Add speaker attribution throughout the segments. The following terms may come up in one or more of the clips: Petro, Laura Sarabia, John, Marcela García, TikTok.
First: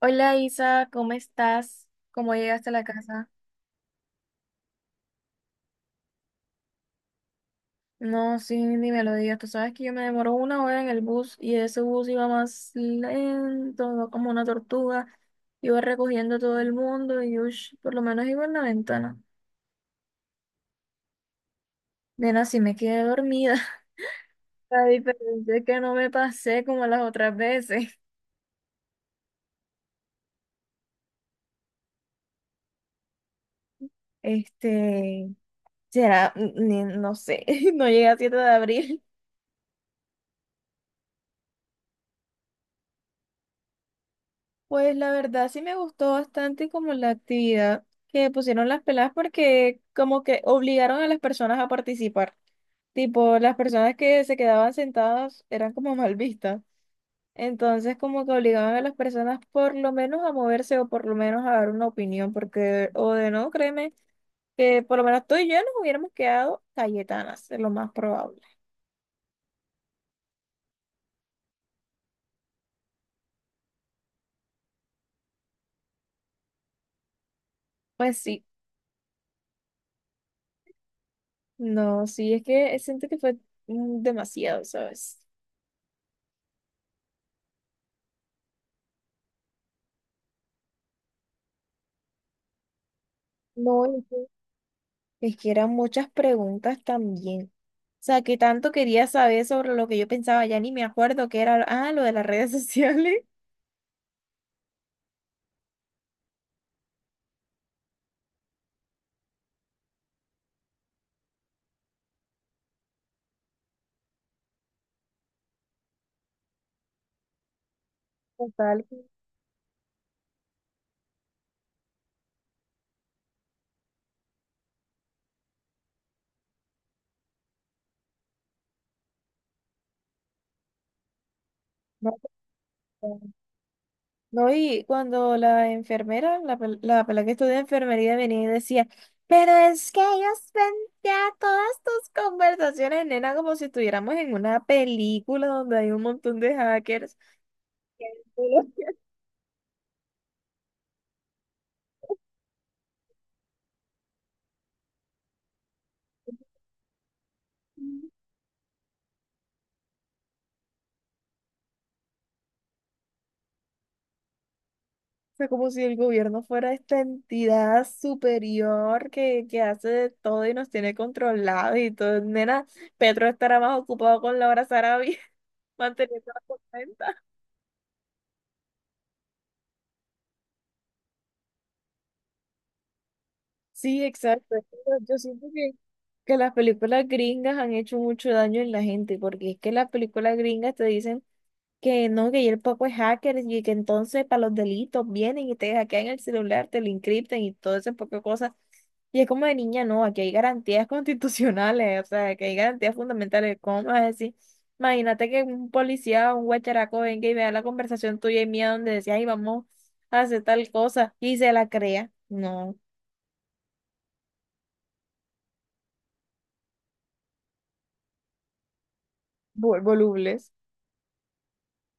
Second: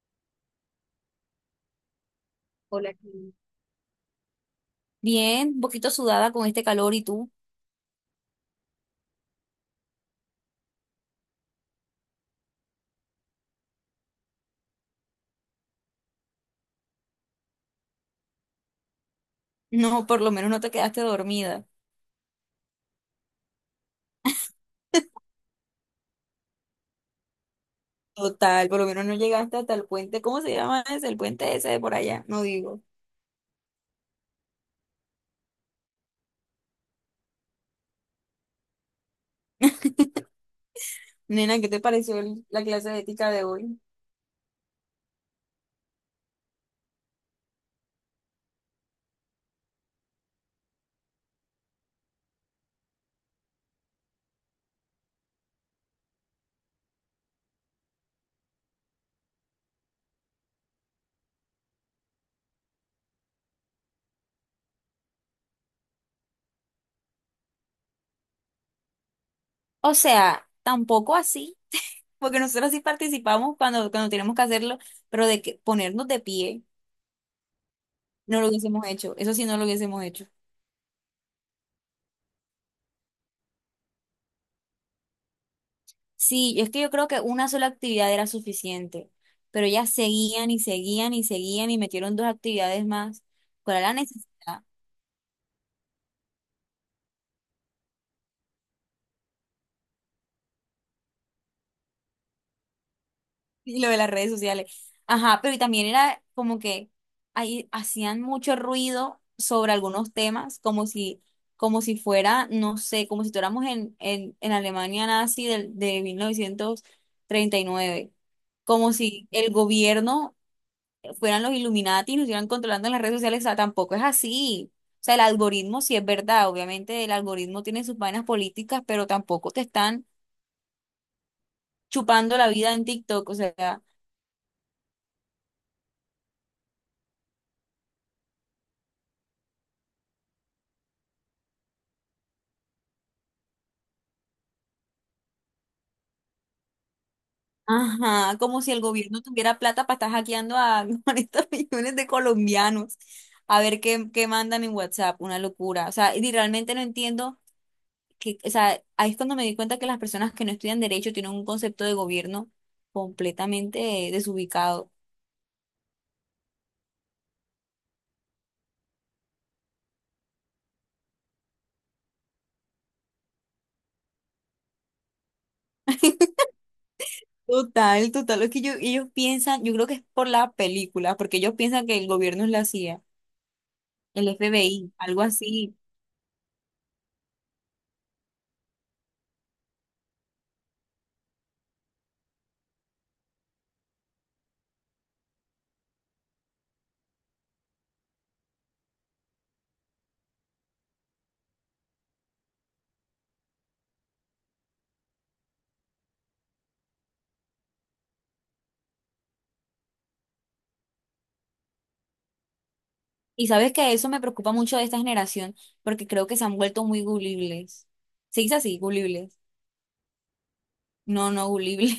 Speaker 1: Hola Isa, ¿cómo estás? ¿Cómo llegaste a la casa?
Speaker 2: Bien, un poquito sudada con este calor y tú.
Speaker 1: No, sí, ni me lo digas. Tú sabes que yo me demoró una hora en el bus y ese bus iba más lento, iba como una tortuga. Iba recogiendo a todo el mundo y ush, por lo menos iba en la ventana.
Speaker 2: No, por lo menos no te quedaste dormida.
Speaker 1: Nena, sí me quedé dormida. La diferencia es que no me pasé como las otras veces.
Speaker 2: Total, por lo menos no llegaste hasta el puente. ¿Cómo se llama ese? El puente ese de por allá. No digo.
Speaker 1: Este, será, ni- No sé, no llegué a 7 de abril.
Speaker 2: Nena, ¿qué te pareció la clase de ética de hoy?
Speaker 1: Pues la verdad sí me gustó bastante como la actividad que pusieron las peladas porque como que obligaron a las personas a participar. Tipo, las personas que se quedaban sentadas eran como mal vistas. Entonces como que obligaban a las personas por lo menos a moverse o por lo menos a dar una opinión porque o de no, créeme que por lo menos tú y yo nos hubiéramos quedado cayetanas, es lo más probable.
Speaker 2: O sea, tampoco así, porque nosotros sí participamos cuando tenemos que hacerlo, pero de que ponernos de pie,
Speaker 1: Pues
Speaker 2: no
Speaker 1: sí,
Speaker 2: lo hubiésemos hecho. Eso sí, no lo hubiésemos hecho.
Speaker 1: no, sí, es que siento que fue demasiado, ¿sabes?
Speaker 2: Sí, es que yo creo que una sola actividad era suficiente, pero ellas seguían y seguían y seguían y metieron dos actividades más. ¿Cuál
Speaker 1: No,
Speaker 2: era la necesidad?
Speaker 1: es que eran muchas preguntas también. O sea, que tanto quería saber sobre lo que yo pensaba, ya ni me acuerdo qué era, ah, lo de las redes sociales.
Speaker 2: Y lo de las redes sociales. Ajá, pero y también era como que ahí hacían mucho ruido sobre algunos temas, como si fuera, no sé, como si estuviéramos en Alemania nazi de 1939.
Speaker 1: Total.
Speaker 2: Como
Speaker 1: Que
Speaker 2: si el gobierno fueran los Illuminati y nos estuvieran controlando en las redes sociales. O sea, tampoco es así. O sea, el algoritmo sí es verdad. Obviamente el algoritmo tiene sus vainas políticas, pero tampoco te están
Speaker 1: no,
Speaker 2: chupando la vida en TikTok.
Speaker 1: total.
Speaker 2: O sea.
Speaker 1: No, y cuando la enfermera, la, la pela que estudia enfermería venía y decía, pero es que ellos ven ya todas tus conversaciones, nena, como si estuviéramos en una película donde hay un montón de hackers. Qué
Speaker 2: Ajá, como
Speaker 1: culo.
Speaker 2: si el gobierno tuviera plata para estar hackeando a 40 millones de colombianos a ver qué mandan en WhatsApp, una locura. O sea, y realmente no entiendo que, o sea, ahí es cuando me di cuenta que las personas que no estudian derecho tienen un concepto de gobierno completamente desubicado.
Speaker 1: Sea, como si el gobierno fuera esta entidad superior que hace de todo y nos tiene controlados y todo. Nena, Petro estará más ocupado con Laura Sarabia manteniendo la cuenta.
Speaker 2: Total, total, es que ellos piensan, yo creo que es por la película, porque ellos piensan que el gobierno es la CIA,
Speaker 1: Sí,
Speaker 2: el
Speaker 1: exacto. Es que
Speaker 2: FBI,
Speaker 1: yo
Speaker 2: algo
Speaker 1: siento
Speaker 2: así.
Speaker 1: que las películas gringas han hecho mucho daño en la gente, porque es que las películas gringas te dicen que no, que y el poco es hacker y que entonces para los delitos vienen y te hackean el celular, te lo encriptan y todo ese poco de cosas. Y es como de niña, no, aquí hay garantías constitucionales, o sea, que hay garantías fundamentales. ¿Cómo me vas a decir? Imagínate que un policía o un guacharaco venga y vea la conversación tuya y mía donde decía, ay, vamos a hacer tal cosa y se la crea. No,
Speaker 2: Y sabes que eso me preocupa mucho de esta generación, porque creo que se han vuelto muy gulibles. ¿Se dice así? Gulibles.
Speaker 1: Volubles.
Speaker 2: No, no, gulible.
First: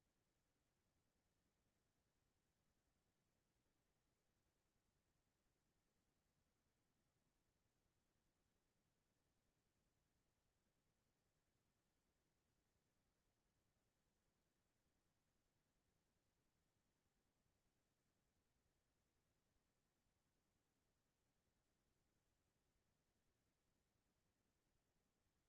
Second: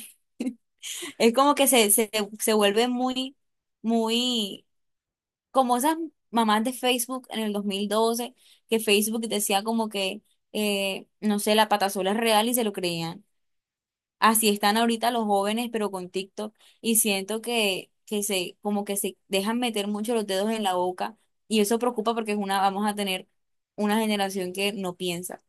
Speaker 2: Es como que se vuelve muy, como esas mamás de Facebook en el 2012, que Facebook decía como que, no sé, la patasola es real y se lo creían. Así están ahorita los jóvenes, pero con TikTok, y siento que, como que se dejan meter mucho los dedos en la boca, y eso preocupa porque es una, vamos a tener una generación que no piensa,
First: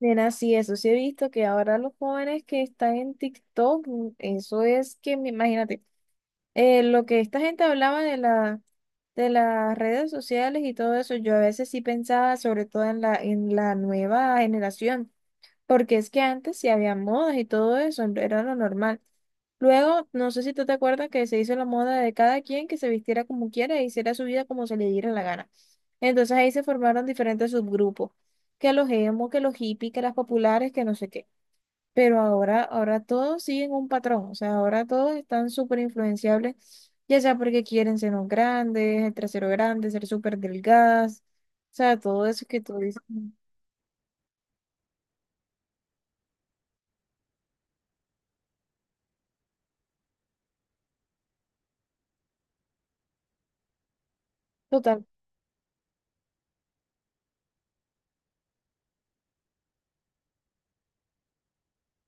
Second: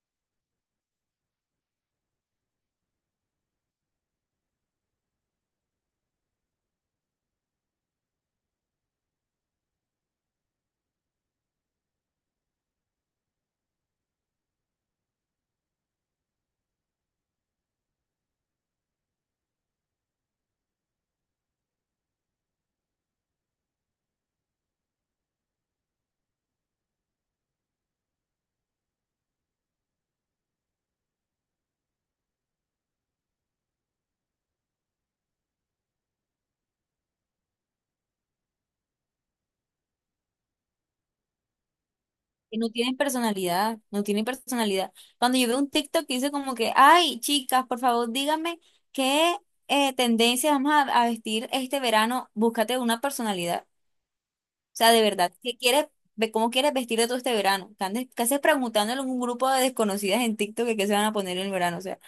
Speaker 1: Nena, sí, eso sí he visto que ahora los jóvenes que están en TikTok, eso es que, imagínate. Lo que esta gente hablaba de la, de las redes sociales y todo eso, yo a veces sí pensaba, sobre todo en la nueva generación, porque es que antes sí había modas y todo eso, era lo normal. Luego, no sé si tú te acuerdas que se hizo la moda de cada quien que se vistiera como quiera e hiciera su vida como se le diera la gana. Entonces ahí se formaron diferentes subgrupos, que los emo, que los hippies, que las populares, que no sé qué. Pero ahora, ahora todos siguen un patrón, o sea, ahora todos están súper influenciables, ya sea porque quieren senos grandes, el trasero grande, ser súper delgadas, o sea, todo eso
Speaker 2: que
Speaker 1: que
Speaker 2: no
Speaker 1: tú
Speaker 2: tienen
Speaker 1: dices,
Speaker 2: personalidad, no tienen personalidad. Cuando yo veo un TikTok que dice como que, ay, chicas, por favor, díganme qué tendencia a vestir este verano, búscate una personalidad. Sea, de
Speaker 1: total,
Speaker 2: verdad, ¿qué quieres, cómo quieres vestirte todo este verano? ¿ Qué haces preguntándole a un grupo de desconocidas en TikTok que qué se van a poner en el verano? O sea,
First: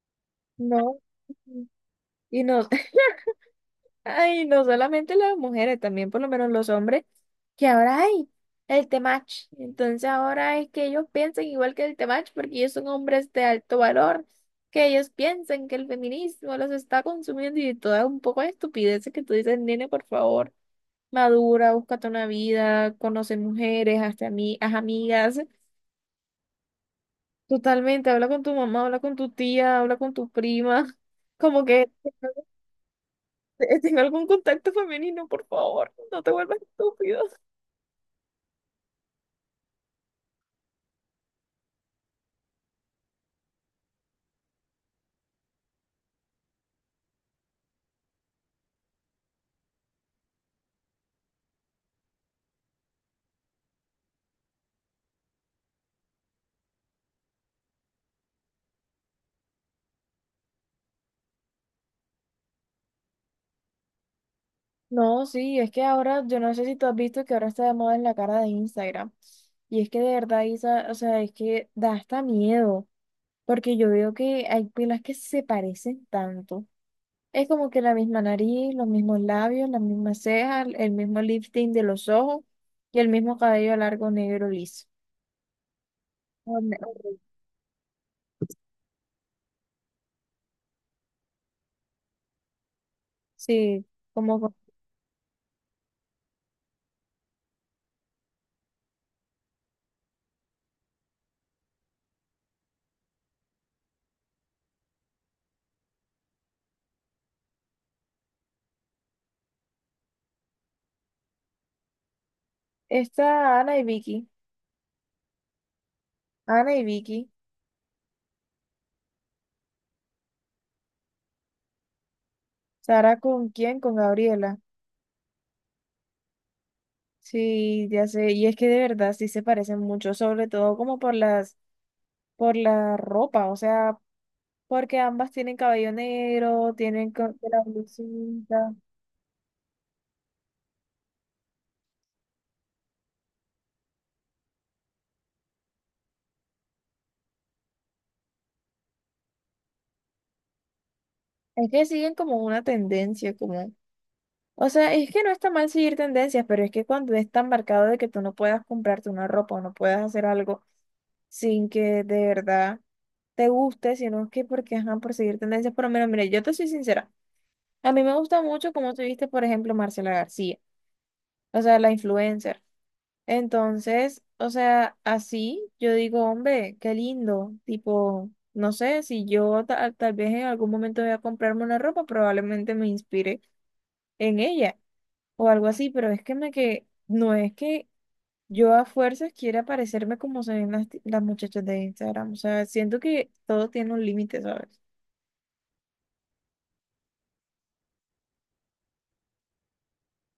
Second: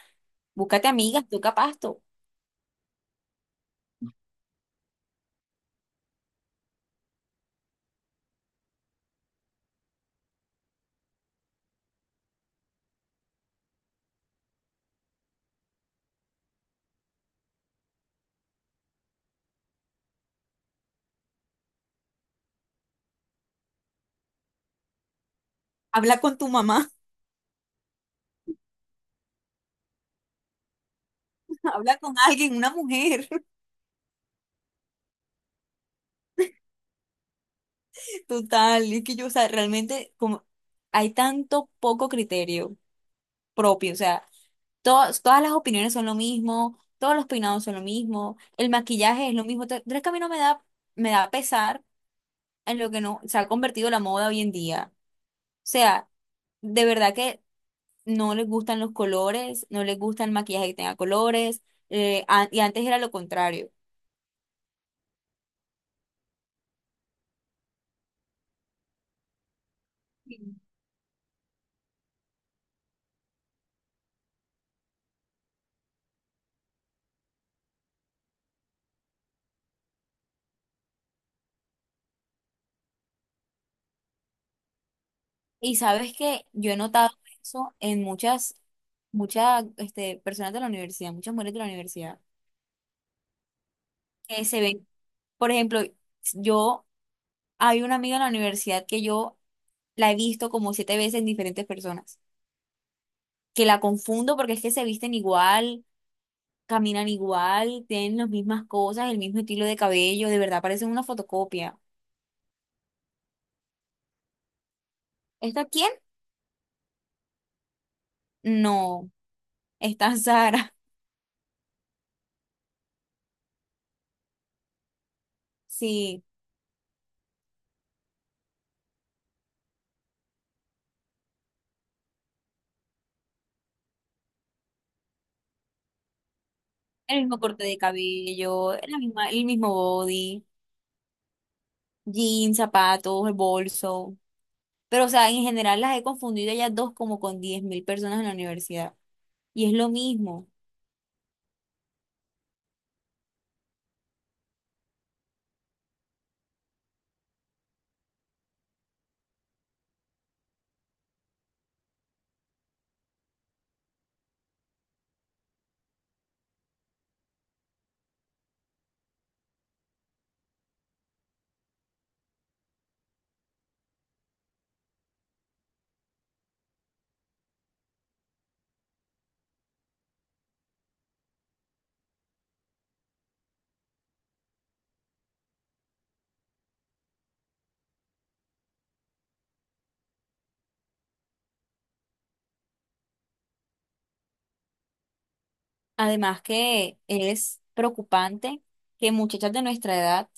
Speaker 2: búscate
Speaker 1: no.
Speaker 2: amigas, toca pasto.
Speaker 1: Y no, ay, no solamente las mujeres, también por lo menos los hombres, que ahora hay el temach. Entonces ahora es que ellos piensan igual que el temach porque ellos son hombres de alto valor, que ellos piensan que el feminismo los está consumiendo y toda un poco de estupideces que tú dices, nene, por favor, madura, búscate una vida, conoce mujeres, hazte haz amigas,
Speaker 2: Habla con tu mamá,
Speaker 1: totalmente, habla con tu mamá, habla con tu tía, habla con tu prima. Como que
Speaker 2: habla con alguien, una mujer.
Speaker 1: tenga algún contacto femenino, por favor, no te vuelvas estúpido.
Speaker 2: Total, es que yo, o sea, realmente como hay tanto poco criterio propio, o sea, todas las opiniones son lo mismo, todos los peinados son lo mismo, el maquillaje es lo mismo. Entonces, es que a mí no me da, me da pesar en lo que no se ha convertido la moda hoy en día. O sea, de verdad que no les gustan los colores, no les gusta el maquillaje que tenga colores, y antes era lo contrario.
Speaker 1: No, sí, es que ahora, yo no sé si tú has visto que ahora está de moda en la cara de Instagram. Y es que de verdad, Isa, o sea, es que da hasta miedo, porque yo veo que hay pilas que se parecen tanto. Es como que la misma nariz, los mismos labios, las mismas cejas, el mismo lifting de los ojos y el mismo cabello largo negro liso.
Speaker 2: Y sabes que yo he notado
Speaker 1: Horrible.
Speaker 2: eso en muchas, muchas, este, personas de la universidad, muchas mujeres de la universidad,
Speaker 1: Sí, como
Speaker 2: que se ven, por ejemplo, yo, hay una amiga en la universidad que yo la he visto como siete veces en diferentes personas, que la confundo porque es que se visten igual. Caminan igual, tienen las mismas cosas, el mismo estilo de cabello, de verdad parecen una fotocopia.
Speaker 1: esta
Speaker 2: ¿Esta quién?
Speaker 1: Ana y Vicky,
Speaker 2: No, está Sara,
Speaker 1: ¿Sara con quién? Con Gabriela.
Speaker 2: sí,
Speaker 1: Sí, ya sé, y es que de verdad sí se parecen mucho, sobre todo como por las, por la ropa, o sea, porque ambas tienen cabello negro, tienen
Speaker 2: el mismo
Speaker 1: de la
Speaker 2: corte de
Speaker 1: blusita.
Speaker 2: cabello, la misma, el mismo body, jeans, zapatos, el bolso. Pero, o sea, en general las he confundido a ellas dos como con 10.000 personas en la universidad. Y es lo mismo.
Speaker 1: Es que siguen como una tendencia, como, o sea, es que no está mal seguir tendencias, pero es que cuando es tan marcado de que tú no puedas comprarte una ropa o no puedas hacer algo sin que de verdad te guste, sino que porque, ajá, por seguir tendencias, por lo menos, mira, yo te soy sincera, a mí me gusta mucho como tú viste, por ejemplo, Marcela García, o sea, la influencer. Entonces, o sea, así yo digo, hombre, qué lindo. Tipo, no sé, si yo tal vez en algún momento voy a comprarme una ropa, probablemente me inspire en ella o algo así, pero es que me que no es que yo a fuerzas quiera parecerme como se ven las, las muchachas de Instagram. O sea, siento que todo tiene un límite, ¿sabes?
Speaker 2: Además que es preocupante que muchachas de nuestra edad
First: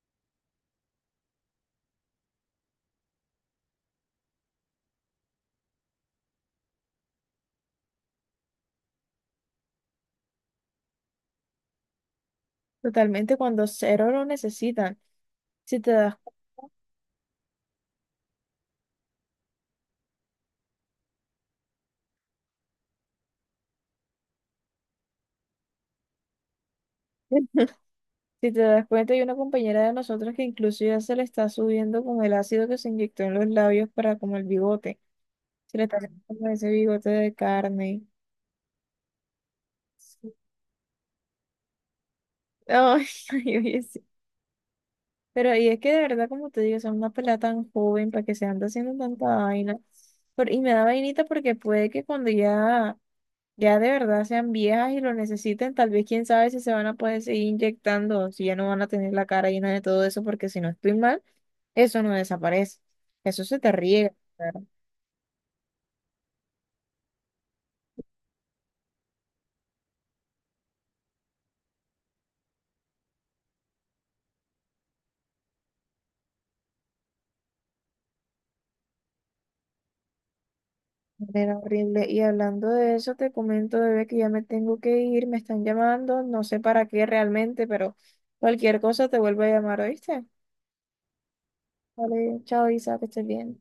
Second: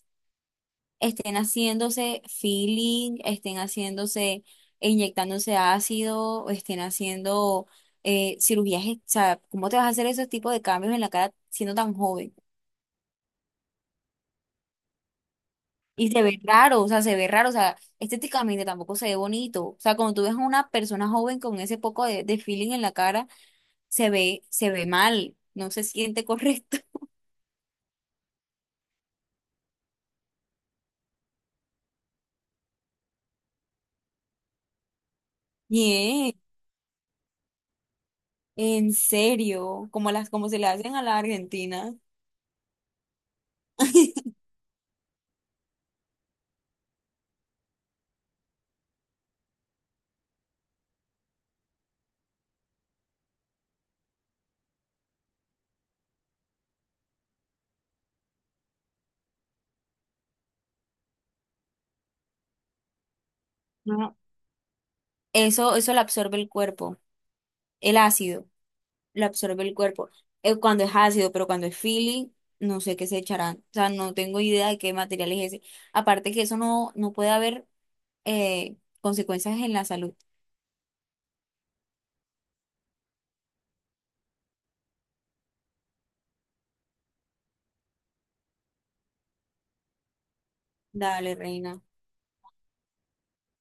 Speaker 2: estén haciéndose feeling, estén haciéndose, e inyectándose ácido, o estén haciendo cirugías. O sea, ¿cómo te vas a hacer esos tipos de cambios en la cara siendo tan joven?
Speaker 1: Totalmente cuando cero lo necesitan. Si te
Speaker 2: Y
Speaker 1: das
Speaker 2: se ve raro, o sea, se ve raro, o sea, estéticamente tampoco se ve bonito. O sea, cuando tú ves a una persona joven con ese poco de feeling en la cara, se ve mal, no se siente correcto.
Speaker 1: cuenta. Si te das cuenta, hay una compañera de nosotros que incluso ya se le está subiendo con el ácido que se inyectó en los labios para como el bigote. Se le está haciendo
Speaker 2: Bien,
Speaker 1: como ese bigote de carne.
Speaker 2: en serio, como las,
Speaker 1: Sí.
Speaker 2: como se le hacen a la Argentina.
Speaker 1: Ay, ay, oye, sí. Pero ahí es que de verdad, como te digo, son una pelada tan joven para que se ande haciendo tanta vaina. Y me da vainita porque puede que cuando ya, ya de verdad sean viejas y lo necesiten, tal vez quién sabe si se van a poder seguir inyectando, si ya no van a tener la cara llena de todo eso, porque si no estoy mal. Eso no desaparece. Eso se te riega.
Speaker 2: No,
Speaker 1: Claro.
Speaker 2: eso lo absorbe el cuerpo, el ácido, lo absorbe el cuerpo. Cuando es ácido, pero cuando es feeling, no sé qué se echarán. O sea, no tengo idea de qué material es ese. Aparte que eso no puede haber consecuencias en la salud.
Speaker 1: Era horrible. Y hablando de eso, te comento, bebé, que ya me tengo que ir. Me están llamando. No sé para qué realmente, pero cualquier cosa te vuelvo a llamar, ¿oíste?
Speaker 2: Dale, reina.
Speaker 1: Vale, chao, Isa, que estés bien.